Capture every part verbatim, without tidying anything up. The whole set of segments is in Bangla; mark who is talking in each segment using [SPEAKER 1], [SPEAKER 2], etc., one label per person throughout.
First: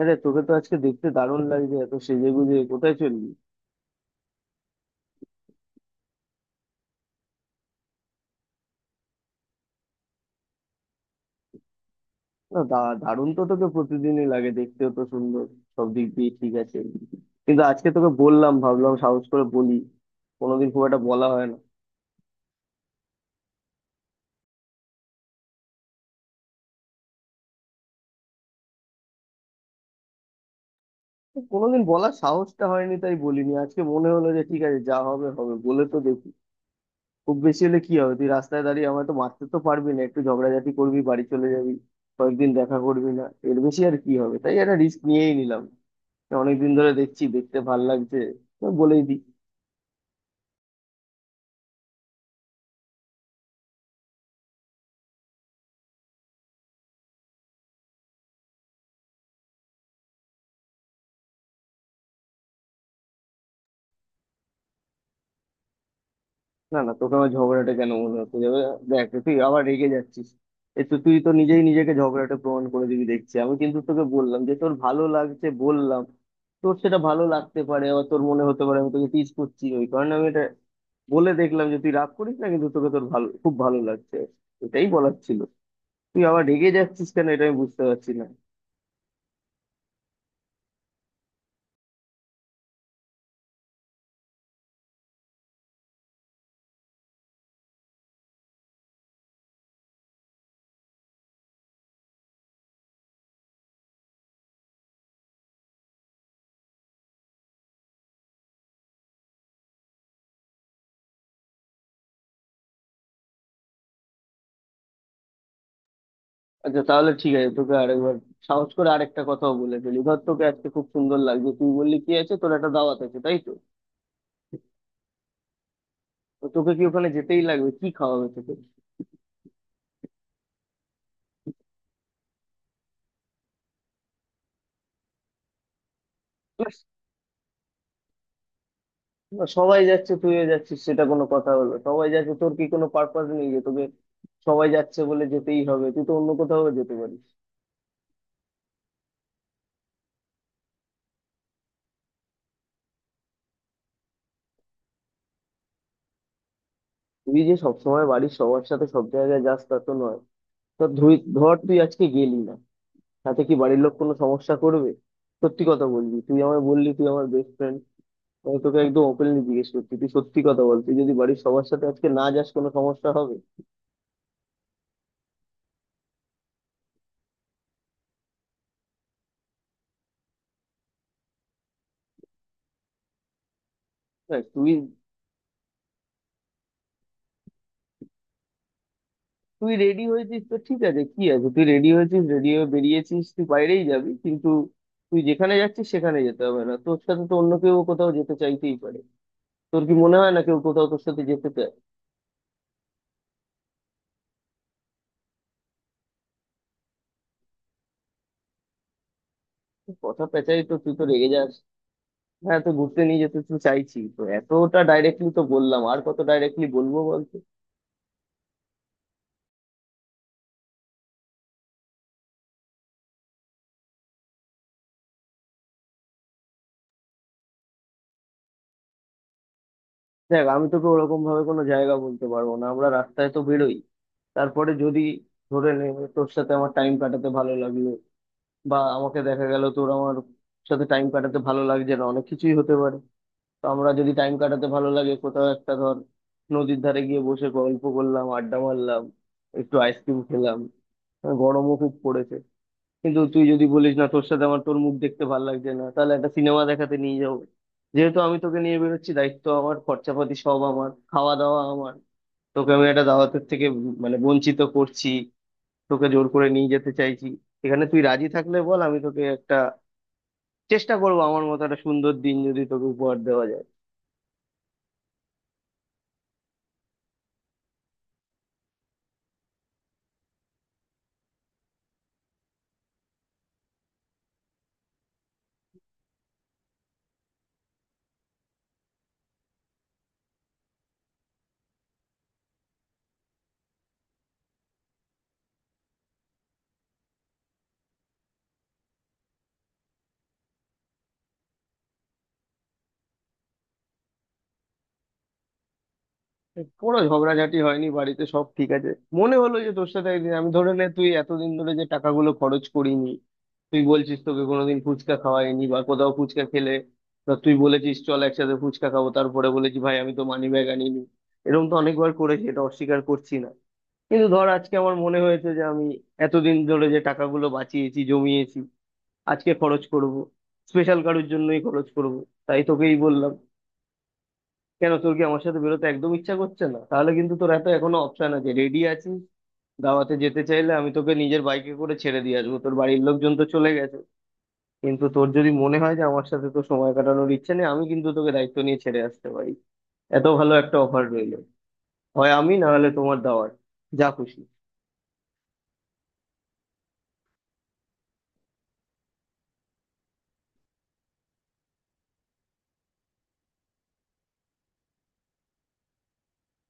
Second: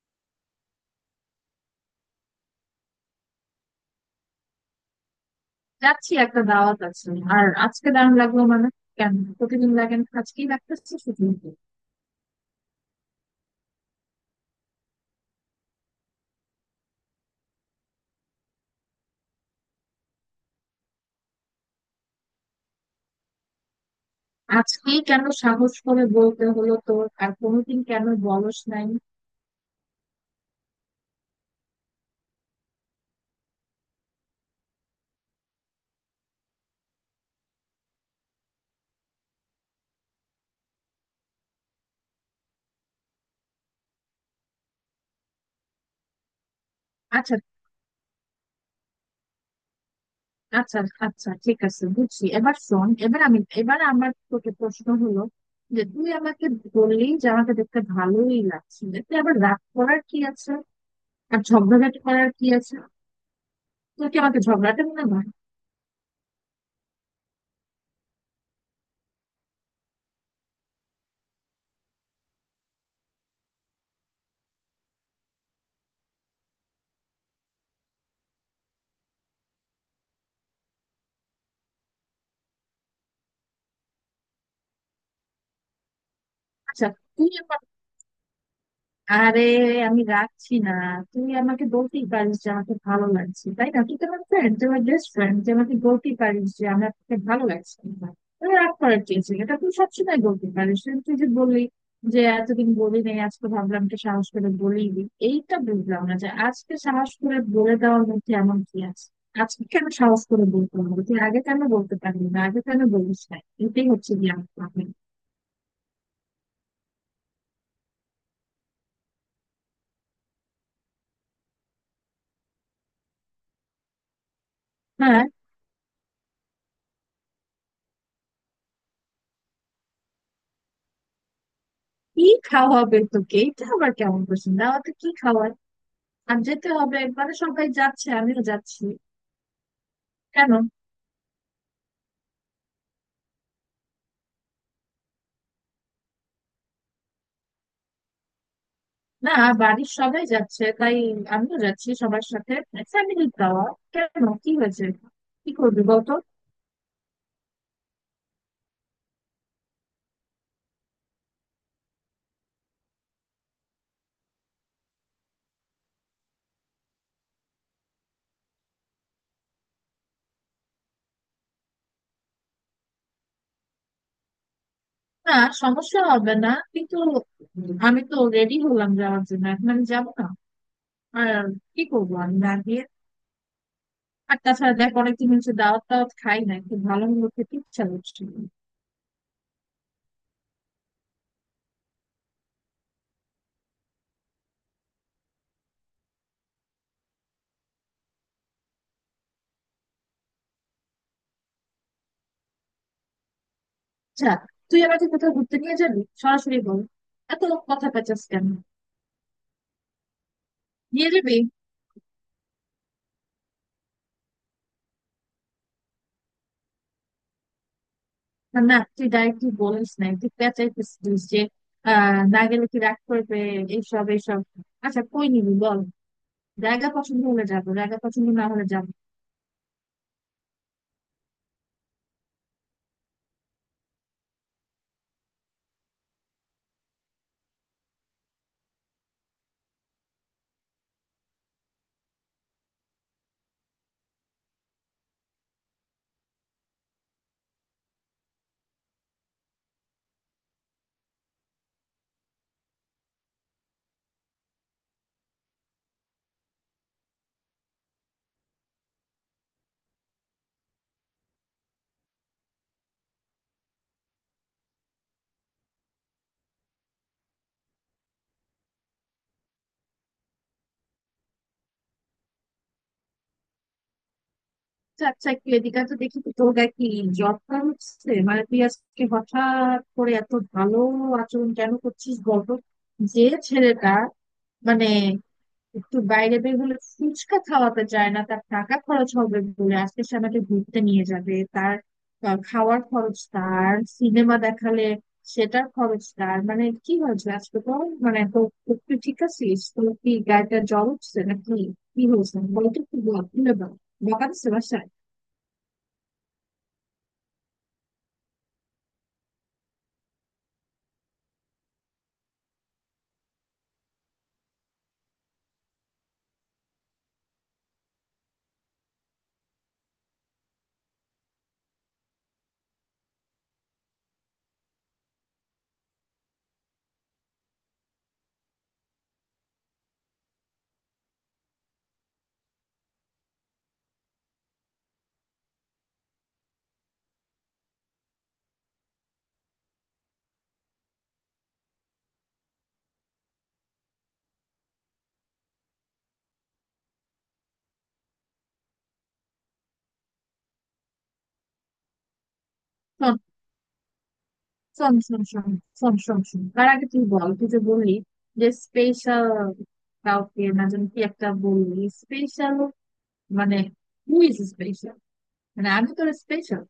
[SPEAKER 1] আরে তোকে তো আজকে দেখতে দারুণ লাগছে, এত সেজে গুজে কোথায় চললি?
[SPEAKER 2] যাচ্ছি, একটা দাওয়াত আছে। আর আজকে দারুণ লাগলো মানে কেন, প্রতিদিন লাগেন? আজকেই লাগতেছে শুধু?
[SPEAKER 1] না দা- দারুণ তো তোকে প্রতিদিনই লাগে, দেখতেও তো সুন্দর, সব দিক দিয়ে ঠিক আছে। কিন্তু আজকে তোকে বললাম, ভাবলাম সাহস করে বলি। কোনোদিন খুব একটা বলা হয় না।
[SPEAKER 2] আজকেই কেন সাহস করে বলতে হলো তোর? আর কোনোদিন কেন বলস নাই?
[SPEAKER 1] তো কোনোদিন বলার সাহসটা হয়নি তাই বলিনি, আজকে মনে হলো যে ঠিক আছে, যা হবে হবে, বলে তো দেখি। খুব বেশি হলে কি হবে, তুই রাস্তায় দাঁড়িয়ে আমায় তো মারতে তো পারবি না, একটু ঝগড়াঝাটি করবি, বাড়ি চলে যাবি, কয়েকদিন দেখা করবি না। এর বেশি আর কি হবে, তাই একটা রিস্ক নিয়েই নিলাম। অনেকদিন ধরে দেখছি,
[SPEAKER 2] আচ্ছা,
[SPEAKER 1] দেখতে ভাল লাগছে, তো বলেই দিই।
[SPEAKER 2] আচ্ছা, আচ্ছা, ঠিক আছে, বুঝছি। এবার শোন, এবার আমি, এবার আমার তোকে প্রশ্ন হলো যে তুই আমাকে বললি যে আমাকে দেখতে ভালোই লাগছে, এতে আবার রাগ করার কি আছে? আর ঝগড়াঝাটি করার কি আছে? তুই কি আমাকে ঝগড়াটা মনে হয়?
[SPEAKER 1] না না, তোকে আমার ঝগড়াটা কেন মনে হচ্ছে যাবে। দেখ, তুই আবার রেগে যাচ্ছিস। এ তো তুই তো নিজেই নিজেকে ঝগড়াটা প্রমাণ করে দিবি দেখছি। আমি কিন্তু তোকে বললাম যে তোর ভালো লাগছে বললাম। তোর সেটা ভালো লাগতে পারে, আবার তোর মনে হতে পারে আমি তোকে টিজ করছি, ওই কারণে আমি এটা বলে দেখলাম যে তুই রাগ করিস না। কিন্তু তোকে, তোর ভালো, খুব ভালো লাগছে, এটাই বলার ছিল। তুই আবার রেগে
[SPEAKER 2] আচ্ছা,
[SPEAKER 1] যাচ্ছিস কেন
[SPEAKER 2] তুই
[SPEAKER 1] এটা আমি
[SPEAKER 2] আমার,
[SPEAKER 1] বুঝতে পারছি না।
[SPEAKER 2] আরে আমি রাখছি না। তুই আমাকে বলতেই পারিস যে আমাকে ভালো লাগছে, তাই না? তুই তো আমার ফ্রেন্ড, তুই আমার বেস্ট ফ্রেন্ড, তুই আমাকে বলতেই পারিস যে আমার তোকে ভালো লাগছে না। তুই রাগ করার চেয়েছিলি, এটা তুই সবসময় বলতে পারিস। কিন্তু তুই যে বললি যে এতদিন বলি নাই, আজকে ভাবলাম তো সাহস করে বলেই দিই, এইটা বুঝলাম না যে আজকে সাহস করে বলে দেওয়ার মধ্যে এমন কি আছে। আজকে কেন সাহস করে বলতে হবে? তুই আগে কেন বলতে পারলি না? আগে কেন বলিস না? এটাই হচ্ছে গিয়ে আমার problem।
[SPEAKER 1] আচ্ছা তাহলে ঠিক আছে, তোকে আরেকবার সাহস করে আরেকটা কথাও বলে ফেলি। ধর, তোকে আজকে খুব সুন্দর লাগছে, তুই বললি কি আছে তোর একটা দাওয়াত আছে, তাই তো?
[SPEAKER 2] হ্যাঁ।
[SPEAKER 1] তো তোকে কি ওখানে যেতেই লাগবে? কি খাওয়াবে তোকে?
[SPEAKER 2] কি খাওয়াবে তোকে, এটা আবার কেমন প্রশ্ন? দাওয়াতে কি খাওয়ায়? আর যেতে
[SPEAKER 1] ব্যাস,
[SPEAKER 2] হবে মানে সবাই যাচ্ছে, আমিও যাচ্ছি।
[SPEAKER 1] সবাই যাচ্ছে তুইও
[SPEAKER 2] কেন?
[SPEAKER 1] যাচ্ছিস, সেটা কোনো কথা হলো? সবাই যাচ্ছে, তোর কি কোনো পারপাস নেই যে তোকে সবাই যাচ্ছে বলে যেতেই হবে? তুই তো অন্য কোথাও যেতে পারিস।
[SPEAKER 2] না, বাড়ির সবাই যাচ্ছে, তাই আমিও যাচ্ছি সবার সাথে। ফ্যামিলি খাওয়া। কেন, কি হয়েছে? কি করবি বলতো?
[SPEAKER 1] তুই যে সবসময় বাড়ির সবার সাথে সব জায়গায় যাস তা তো নয়। তো ধুই ধর তুই আজকে গেলি না, তাতে কি বাড়ির লোক কোনো সমস্যা করবে? সত্যি কথা বলবি, তুই আমায় বললি তুই আমার বেস্ট ফ্রেন্ড, আমি তোকে একদম ওপেনলি জিজ্ঞেস করছি, তুই সত্যি কথা বল, তুই যদি বাড়ির সবার সাথে আজকে না যাস কোনো সমস্যা হবে?
[SPEAKER 2] না, সমস্যা হবে না, কিন্তু আমি তো রেডি হলাম যাওয়ার জন্য, এখন আমি যাবো না। আর কি করবো আমি না গিয়ে? আর
[SPEAKER 1] দেখ, তুই,
[SPEAKER 2] তাছাড়া দেখ, অনেকদিন হচ্ছে দাওয়াত টাওয়াত খাই না, খুব ভালো মন্দ খেতে ইচ্ছা করছিল।
[SPEAKER 1] তুই রেডি হয়েছিস তো ঠিক আছে, কি আছে, তুই রেডি হয়েছিস, রেডি হয়ে বেরিয়েছিস, তুই বাইরেই যাবি, কিন্তু তুই যেখানে যাচ্ছিস সেখানে যেতে হবে না, তোর সাথে তো অন্য কেউ কোথাও যেতে চাইতেই পারে। তোর কি মনে হয় না কেউ কোথাও তোর সাথে যেতে চায়?
[SPEAKER 2] আচ্ছা, তুই আমাকে কোথাও ঘুরতে নিয়ে যাবি? সরাসরি বল, এত কথা পেঁচাস কেন?
[SPEAKER 1] তুই কথা পেঁচাই তো তুই তো
[SPEAKER 2] নিয়ে
[SPEAKER 1] রেগে
[SPEAKER 2] যাবি?
[SPEAKER 1] যাস। হ্যাঁ, তো ঘুরতে নিয়ে যেতে তো চাইছি, তো এতটা ডাইরেক্টলি তো বললাম, আর কত ডাইরেক্টলি বলবো বলতে।
[SPEAKER 2] না না, তুই ডাইরেক্টলি বলিস নাই, তুই পেঁচাইতেছিস যে আহ, না গেলে কি রাগ করবে, এইসব এইসব। আচ্ছা, কই নিবি বল। জায়গা পছন্দ হলে যাবো, জায়গা পছন্দ না হলে যাবো।
[SPEAKER 1] দেখ, আমি তোকে ওরকম ভাবে কোনো জায়গা বলতে পারবো না, আমরা রাস্তায় তো বেরোই, তারপরে যদি, ধরে নে তোর সাথে আমার টাইম কাটাতে ভালো লাগলো, বা আমাকে দেখা গেল তোর আমার সাথে টাইম কাটাতে ভালো লাগছে না, অনেক কিছুই হতে পারে। তো আমরা যদি টাইম কাটাতে ভালো লাগে কোথাও একটা, ধর, নদীর ধারে গিয়ে বসে গল্প করলাম, আড্ডা মারলাম, একটু আইসক্রিম খেলাম, হ্যাঁ, গরমও খুব পড়েছে। কিন্তু তুই যদি বলিস না তোর সাথে আমার, তোর মুখ দেখতে ভালো লাগছে না, তাহলে একটা সিনেমা দেখাতে নিয়ে যাবো। যেহেতু আমি তোকে নিয়ে বেরোচ্ছি, দায়িত্ব আমার, খরচাপাতি সব আমার, খাওয়া দাওয়া আমার। তোকে আমি একটা দাওয়াতের থেকে মানে বঞ্চিত করছি, তোকে জোর করে নিয়ে যেতে চাইছি। এখানে তুই রাজি থাকলে বল, আমি তোকে একটা চেষ্টা করবো আমার মতো একটা সুন্দর দিন যদি তোকে উপহার দেওয়া যায়।
[SPEAKER 2] আচ্ছা আচ্ছা, একটু এদিকে তো দেখি তো, তোর গায়ে কি জব হচ্ছে? মানে তুই আজকে হঠাৎ করে এত ভালো আচরণ কেন করছিস বলতো? যে ছেলেটা মানে একটু বাইরে বের হলে ফুচকা খাওয়াতে চায় না তার টাকা খরচ হবে বলে, আজকে সে আমাকে ঘুরতে নিয়ে যাবে, তার আহ, খাওয়ার খরচ তার, সিনেমা দেখালে সেটার খরচ তার, মানে কি হয়েছে আজকে তো, মানে তো তো তুই ঠিক আছিস? তোর কি গাড়িটা জ্বর উঠছে নাকি? কি হয়েছে বলে তো, একটু বল, খুলে বল। বকা দিচ্ছে বাসায়?
[SPEAKER 1] কোনো ঝগড়াঝাটি হয়নি, বাড়িতে সব ঠিক আছে। মনে হলো যে তোর সাথে একদিন আমি, ধরে নে, তুই এতদিন ধরে যে টাকাগুলো খরচ করিনি, তুই বলছিস তোকে কোনোদিন ফুচকা খাওয়াইনি, বা কোথাও ফুচকা খেলে, বা তুই বলেছিস চল একসাথে ফুচকা খাবো, তারপরে বলেছি ভাই আমি তো মানি ব্যাগ আনিনি, এরকম তো অনেকবার করেছি, এটা অস্বীকার করছি না। কিন্তু ধর, আজকে আমার মনে হয়েছে যে আমি এতদিন ধরে যে টাকাগুলো বাঁচিয়েছি, জমিয়েছি, আজকে খরচ করব, স্পেশাল কারোর জন্যই খরচ করব, তাই তোকেই বললাম। কেন, তোর কি আমার সাথে বেরোতে একদম ইচ্ছা করছে না? তাহলে কিন্তু তোর এত এখনো অপশন আছে, রেডি আছিস, দাওয়াতে যেতে চাইলে আমি তোকে নিজের বাইকে করে ছেড়ে দিয়ে আসবো, তোর বাড়ির লোকজন তো চলে গেছে। কিন্তু তোর যদি মনে হয় যে আমার সাথে তো সময় কাটানোর ইচ্ছে নেই, আমি কিন্তু তোকে দায়িত্ব নিয়ে ছেড়ে আসতে পারি। এত ভালো একটা অফার রইলো, হয় আমি না হলে তোমার দাওয়ার, যা খুশি।
[SPEAKER 2] শোন শোন শোন শোন শোন শোন শোন তার আগে তুই বল, তুই যে বললি যে স্পেশাল কাউকে, না যেন কি একটা বললি স্পেশাল, মানে হু ইজ, মানে আমি তোর স্পেশাল?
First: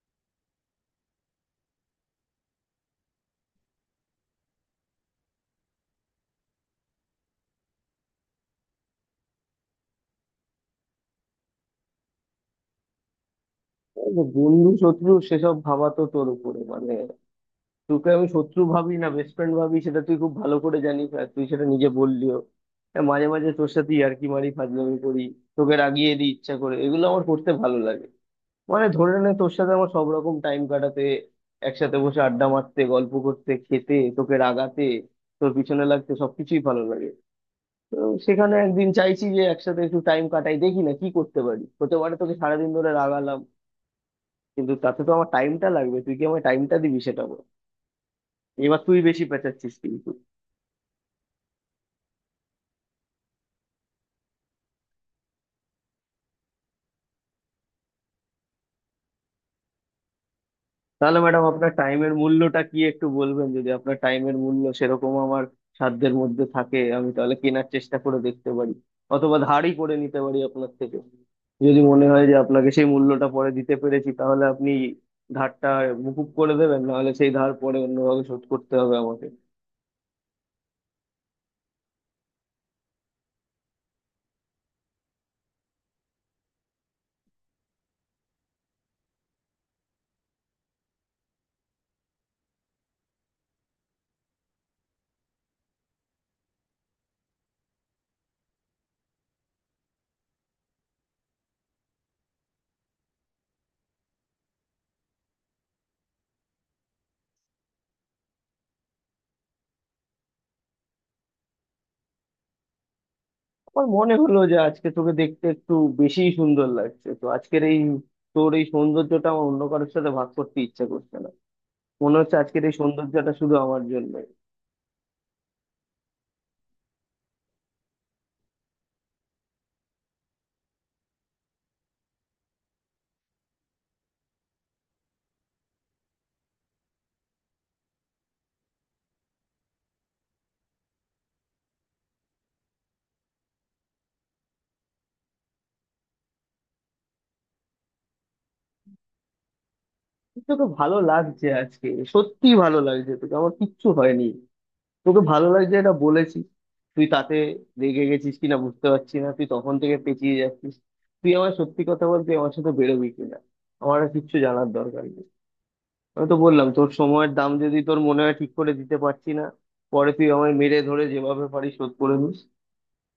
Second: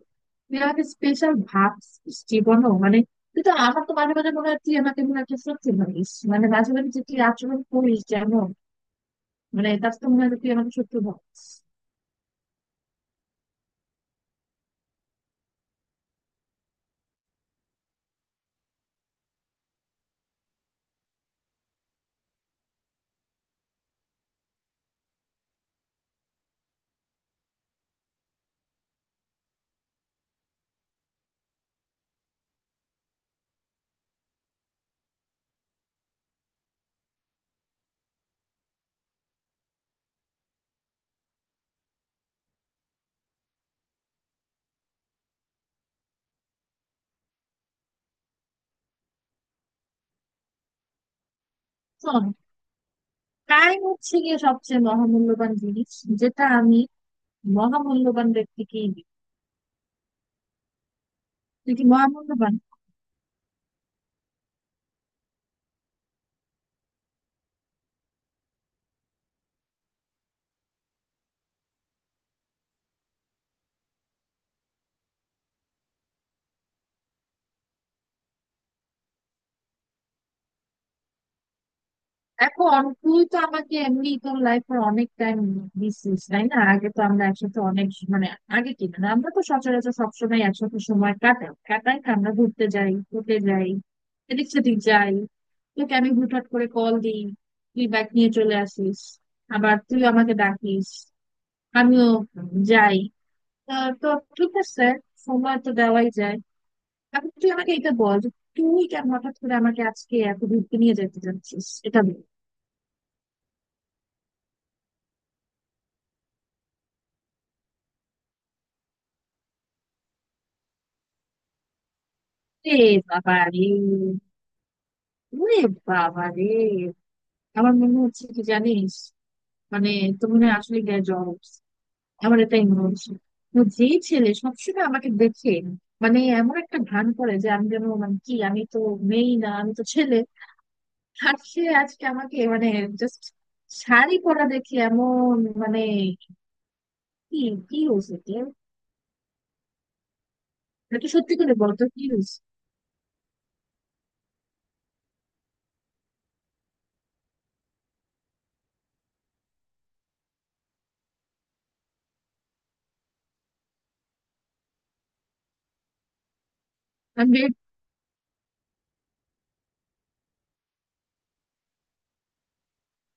[SPEAKER 2] তুই আমাকে স্পেশাল ভাবছিস জীবনও মানে তুই তো আমার, তো মাঝে মাঝে মনে হয় তুই আমাকে, মনে হয় তুই শত্রু ভাবিস, মানে মাঝে মাঝে যে তুই আচরণ করিস যেমন, মানে তার তো মনে হয় যে তুই আমাকে শত্রু ভাবিস।
[SPEAKER 1] এই যে বন্ধু শত্রু সেসব ভাবা তো তোর উপরে, মানে তোকে আমি শত্রু ভাবি না, বেস্ট ফ্রেন্ড ভাবি, সেটা তুই খুব ভালো করে জানিস, আর তুই সেটা নিজে বললিও। হ্যাঁ, মাঝে মাঝে তোর সাথে ইয়ার্কি মারি, ফাজলামি করি, তোকে রাগিয়ে দিই ইচ্ছা করে, এগুলো আমার করতে ভালো লাগে। মানে ধরে নে তোর সাথে আমার সব রকম টাইম কাটাতে, একসাথে বসে আড্ডা মারতে, গল্প করতে, খেতে, তোকে রাগাতে, তোর পিছনে লাগতে সবকিছুই ভালো লাগে। তো সেখানে একদিন চাইছি যে একসাথে একটু টাইম কাটাই, দেখি না কি করতে পারি, হতে পারে তোকে সারাদিন ধরে রাগালাম, কিন্তু তাতে তো আমার টাইমটা লাগবে, তুই কি আমার টাইমটা দিবি সেটা বল। এবার তুই বেশি পেঁচাচ্ছিস কিন্তু।
[SPEAKER 2] শোন, টাইম হচ্ছে গিয়ে সবচেয়ে মহামূল্যবান জিনিস, যেটা আমি মহামূল্যবান ব্যক্তিকেই দিই।
[SPEAKER 1] তাহলে ম্যাডাম, আপনার
[SPEAKER 2] তুই কি
[SPEAKER 1] টাইমের
[SPEAKER 2] মহামূল্যবান?
[SPEAKER 1] মূল্যটা কি একটু বলবেন? যদি আপনার টাইমের মূল্য সেরকম আমার সাধ্যের মধ্যে থাকে, আমি তাহলে কেনার চেষ্টা করে দেখতে পারি, অথবা ধারই করে নিতে পারি আপনার থেকে। যদি মনে হয় যে আপনাকে সেই মূল্যটা পরে দিতে পেরেছি, তাহলে আপনি ধারটা মুকুব করে দেবেন, নাহলে সেই ধার পরে অন্যভাবে শোধ করতে হবে আমাকে।
[SPEAKER 2] এখন তুই তো আমাকে এমনি তোর লাইফে অনেক টাইম দিছিস, তাই না? আগে তো আমরা একসাথে অনেক স- মানে আগে কি না আমরা তো সচরাচর সবসময় একসাথে সময় কাটাই, কাটাই না? আমরা ঘুরতে যাই, ঘুরতে যাই, এদিক সেদিক যাই। তোকে আমি হুটহাট করে কল দিই, তুই ব্যাগ নিয়ে চলে আসিস। আবার তুই আমাকে ডাকিস, আমিও যাই। তা তো ঠিক আছে, সময় তো দেওয়াই যায়। এখন তুই আমাকে এটা বল যে তুই কেন হঠাৎ করে আমাকে আজকে এত ঘুরতে নিয়ে যেতে চাচ্ছিস, এটা বল।
[SPEAKER 1] আমার মনে হলো যে আজকে তোকে দেখতে একটু বেশিই সুন্দর লাগছে, তো আজকের এই, তোর এই সৌন্দর্যটা আমার অন্য কারোর সাথে ভাগ করতে ইচ্ছা করছে না, মনে হচ্ছে আজকের এই
[SPEAKER 2] রে
[SPEAKER 1] সৌন্দর্যটা
[SPEAKER 2] বাবা
[SPEAKER 1] শুধু
[SPEAKER 2] রে,
[SPEAKER 1] আমার জন্য।
[SPEAKER 2] ওরে বাবা রে! আমার মনে হচ্ছে কি জানিস, মানে তুমি না আসলে গ্যা জবস, আমার এটাই মনে হচ্ছে। তো যেই ছেলে সবসময় আমাকে দেখে মানে এমন একটা ভান করে যে আমি যেন, মানে কি আমি তো মেয়ে না, আমি তো ছেলে। আর সে আজকে আমাকে মানে জাস্ট শাড়ি পরা দেখে এমন, মানে কি, কি হয়েছে কি?
[SPEAKER 1] তোকে ভালো
[SPEAKER 2] একটু সত্যি
[SPEAKER 1] লাগছে
[SPEAKER 2] করে বলতো
[SPEAKER 1] আজকে।
[SPEAKER 2] কি হয়েছে?
[SPEAKER 1] সত্যি ভালো লাগছে তোকে, আমার কিচ্ছু হয়নি, তোকে ভালো লাগছে এটা বলেছি, তুই তাতে রেগে গেছিস কিনা বুঝতে পারছি না, তুই তখন থেকে পেঁচিয়ে যাচ্ছিস। তুই আমার, সত্যি কথা বলতে আমার সাথে বেরোবি কিনা আমার আর কিচ্ছু জানার দরকার নেই। আমি তো বললাম তোর সময়ের
[SPEAKER 2] আমি
[SPEAKER 1] দাম
[SPEAKER 2] বের-
[SPEAKER 1] যদি তোর মনে হয় ঠিক করে দিতে পারছি না, পরে তুই আমায় মেরে ধরে যেভাবে পারিস শোধ করে নিস,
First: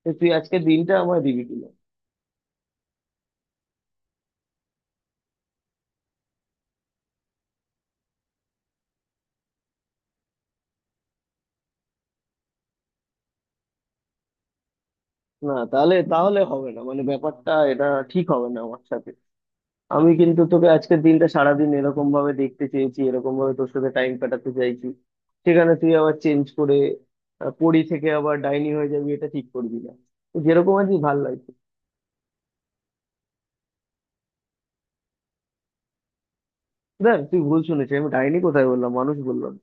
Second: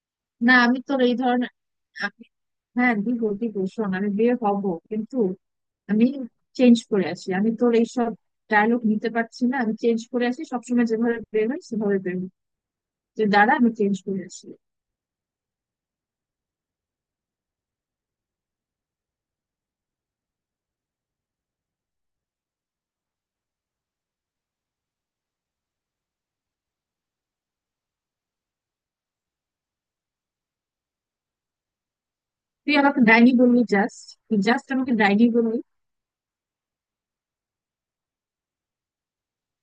[SPEAKER 1] তো তুই
[SPEAKER 2] না
[SPEAKER 1] আজকে
[SPEAKER 2] আমি
[SPEAKER 1] দিনটা
[SPEAKER 2] তোর এই
[SPEAKER 1] আমায় দিবি
[SPEAKER 2] ধরনের
[SPEAKER 1] কিনা।
[SPEAKER 2] আমি- হ্যাঁ দিব দিব, শোন আমি বিয়ে হব, কিন্তু আমি চেঞ্জ করে আসি। আমি তোর এইসব ডায়লগ নিতে পারছি না, আমি চেঞ্জ করে আসি। সবসময় যেভাবে বের হয় সেভাবে বের হয়, যে দাঁড়া আমি চেঞ্জ করে আসি।
[SPEAKER 1] না তাহলে, তাহলে হবে না, মানে ব্যাপারটা এটা ঠিক হবে না আমার সাথে। আমি কিন্তু তোকে আজকের দিনটা সারাদিন এরকম ভাবে দেখতে চেয়েছি, এরকম ভাবে তোর সাথে টাইম কাটাতে চাইছি, সেখানে তুই আবার চেঞ্জ করে, আহ, পরী থেকে আবার ডাইনি হয়ে যাবি, এটা ঠিক করবি না। তো যেরকম আছি ভাল লাগছে।
[SPEAKER 2] তুই আমাকে ডাইনি বললি? জাস্ট তুই জাস্ট আমাকে ডাইনি বললি?
[SPEAKER 1] দেখ, তুই ভুল শুনেছিস, আমি ডাইনি কোথায় বললাম, মানুষ বললাম।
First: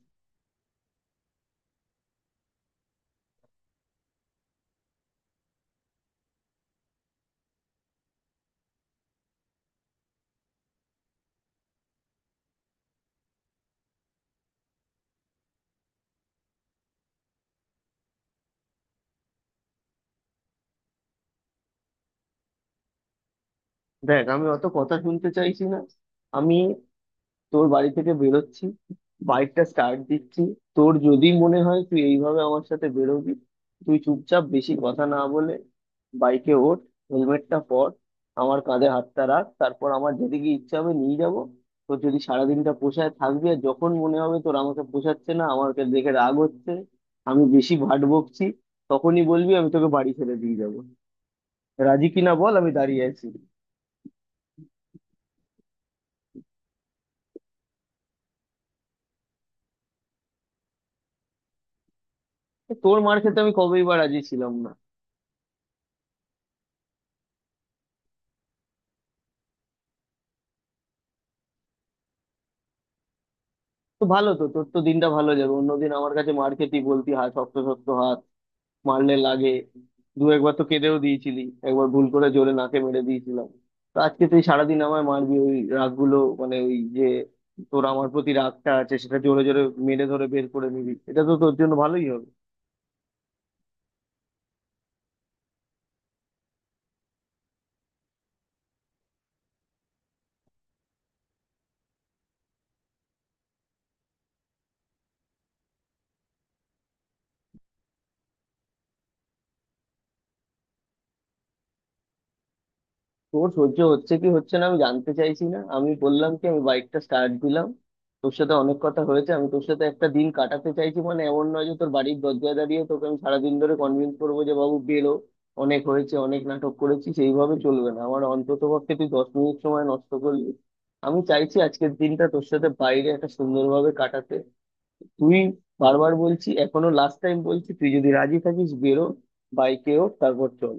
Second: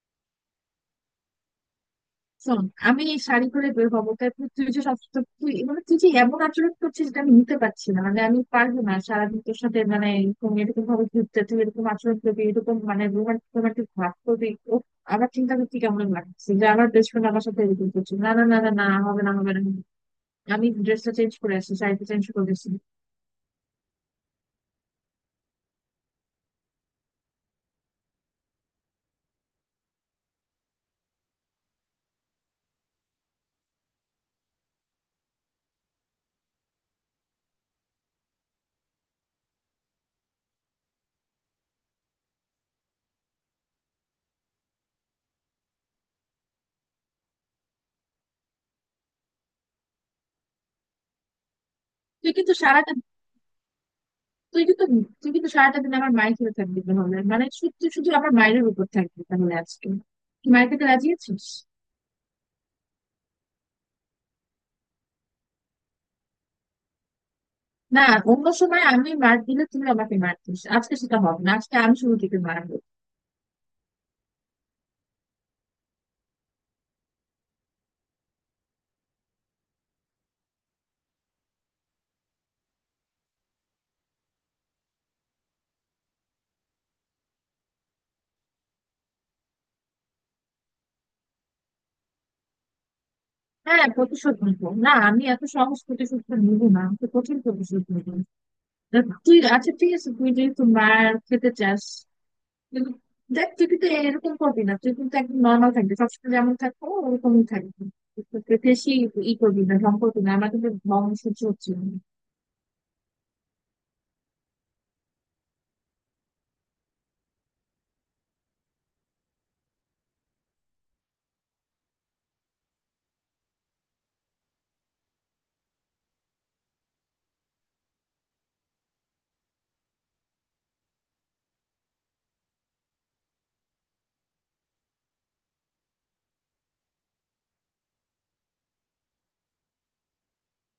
[SPEAKER 2] শোন, আমি এই শাড়ি করে বের হবো, তারপর তুই তুই যে সব তো তুই, মানে তুই যে এমন আচরণ করছিস যেটা আমি নিতে পারছি না, মানে আমি পারবো না সারাদিন তোর সাথে মানে এরকম এরকম ভাবে ঘুরতে, তুই এরকম আচরণ করবি, এরকম মানে রোমান্টিক রোমান্টিক ভাব করবি ও আমার চিন্তা করতে কেমন লাগছে যে আমার বেস্ট ফ্রেন্ড আমার সাথে এরকম করছে! না না না না না, হবে না, হবে না, আমি ড্রেসটা চেঞ্জ করে আসছি, শাড়িটা চেঞ্জ করে আসছি।
[SPEAKER 1] দেখ, আমি অত কথা শুনতে চাইছি না। আমি তোর বাড়ি থেকে বেরোচ্ছি, বাইকটা স্টার্ট দিচ্ছি, তোর যদি মনে হয় তুই এইভাবে আমার সাথে বেরোবি, তুই চুপচাপ বেশি কথা না বলে বাইকে ওঠ, হেলমেটটা পর, আমার কাঁধে হাতটা রাখ, তারপর আমার যেদিকে ইচ্ছা হবে নিয়ে যাব। তোর যদি সারাদিনটা পোষায় থাকবি, আর যখন মনে হবে তোর আমাকে পোষাচ্ছে না, আমাকে দেখে রাগ হচ্ছে, আমি বেশি ভাট বকছি, তখনই বলবি, আমি তোকে বাড়ি ছেড়ে দিয়ে যাবো। রাজি
[SPEAKER 2] তুই
[SPEAKER 1] কিনা বল,
[SPEAKER 2] কিন্তু
[SPEAKER 1] আমি
[SPEAKER 2] সারাটা
[SPEAKER 1] দাঁড়িয়ে আছি।
[SPEAKER 2] তুই কিন্তু তুই কিন্তু সারাটা দিন আমার মায়ের খেয়ে থাকবি তাহলে, মানে শুধু শুধু আমার মায়ের উপর থাকবি তাহলে আজকে, তুই মায়ের খেতে রাজি আছিস?
[SPEAKER 1] তোর মার খেতে আমি কবেই বা রাজি ছিলাম।
[SPEAKER 2] না, অন্য সময় আমি মার দিলে তুমি আমাকে মারতিস, আজকে সেটা হবে না, আজকে আমি শুরু থেকে মারবো।
[SPEAKER 1] তো ভালো, তো তোর তো দিনটা ভালো যাবে, অন্যদিন আমার কাছে মার খেতেই বলতি, হাত শক্ত, শক্ত হাত, মারলে লাগে, দু একবার তো কেঁদেও দিয়েছিলি, একবার ভুল করে জোরে নাকে মেরে দিয়েছিলাম। তো আজকে তুই সারাদিন আমায় মারবি, ওই রাগগুলো, মানে ওই যে তোর আমার প্রতি রাগটা আছে সেটা জোরে জোরে মেরে ধরে বের করে নিবি, এটা তো তোর জন্য ভালোই হবে।
[SPEAKER 2] হ্যাঁ, প্রতিশোধ নিবো, না আমি এত সহজ প্রতিশোধ নিবো না, তো কঠিন প্রতিশোধ নিবো। তা তুই, আচ্ছা ঠিক আছে, তুই যেহেতু মার খেতে চাস, কিন্তু দেখ তুই কিন্তু এরকম করবি না, তুই কিন্তু একদম নর্মাল থাকবি, সবসময় যেমন থাকবো ওরকমই থাকবি। তুই তোকে বেশি ই করবি না, ঢং করবি না, আমার কিন্তু ঢং সহ্য হচ্ছে না।
[SPEAKER 1] তোর সহ্য হচ্ছে কি হচ্ছে না আমি জানতে চাইছি না, আমি বললাম কি, আমি বাইকটা স্টার্ট দিলাম। তোর সাথে অনেক কথা হয়েছে, আমি তোর সাথে একটা দিন কাটাতে চাইছি, মানে এমন নয় যে তোর বাড়ির দরজায় দাঁড়িয়ে তোকে আমি সারাদিন ধরে কনভিন্স করবো যে বাবু বেরো। অনেক হয়েছে, অনেক নাটক করেছি, সেইভাবে চলবে না আমার। অন্তত পক্ষে তুই দশ মিনিট সময় নষ্ট করলি। আমি চাইছি আজকের দিনটা তোর সাথে বাইরে একটা সুন্দরভাবে কাটাতে। তুই, বারবার বলছি, এখনো লাস্ট টাইম বলছি, তুই যদি রাজি থাকিস বেরো, বাইকে হোক, তারপর চল।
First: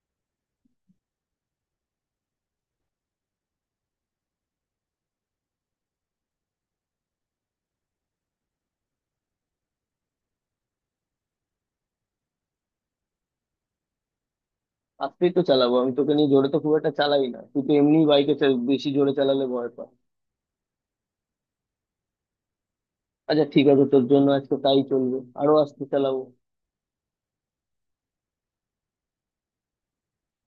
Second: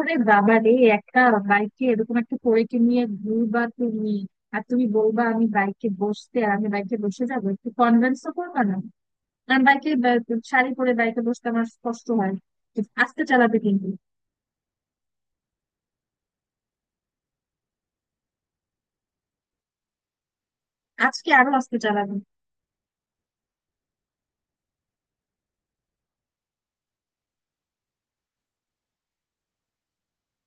[SPEAKER 2] আরে বাবা রে, একটা বাইকে এরকম একটা পরীকে নিয়ে ঘুরবা তুমি, আর তুমি বলবা আমি বাইকে বসতে আর আমি বাইকে বসে যাবো, একটু কনভিন্স তো করবা না? কারণ বাইকে শাড়ি পরে বাইকে বসতে আমার কষ্ট হয়, আস্তে চালাবে কিন্তু।
[SPEAKER 1] আজকেই তো চালাবো, আমি তোকে নিয়ে জোরে তো খুব একটা চালাই না, তুই তো এমনি বাইকে বেশি জোরে চালালে ভয় পায়।
[SPEAKER 2] আজকে আরো আস্তে চালাবে।
[SPEAKER 1] আচ্ছা ঠিক আছে, তোর জন্য আজকে তাই চলবে, আরো আস্তে চালাবো।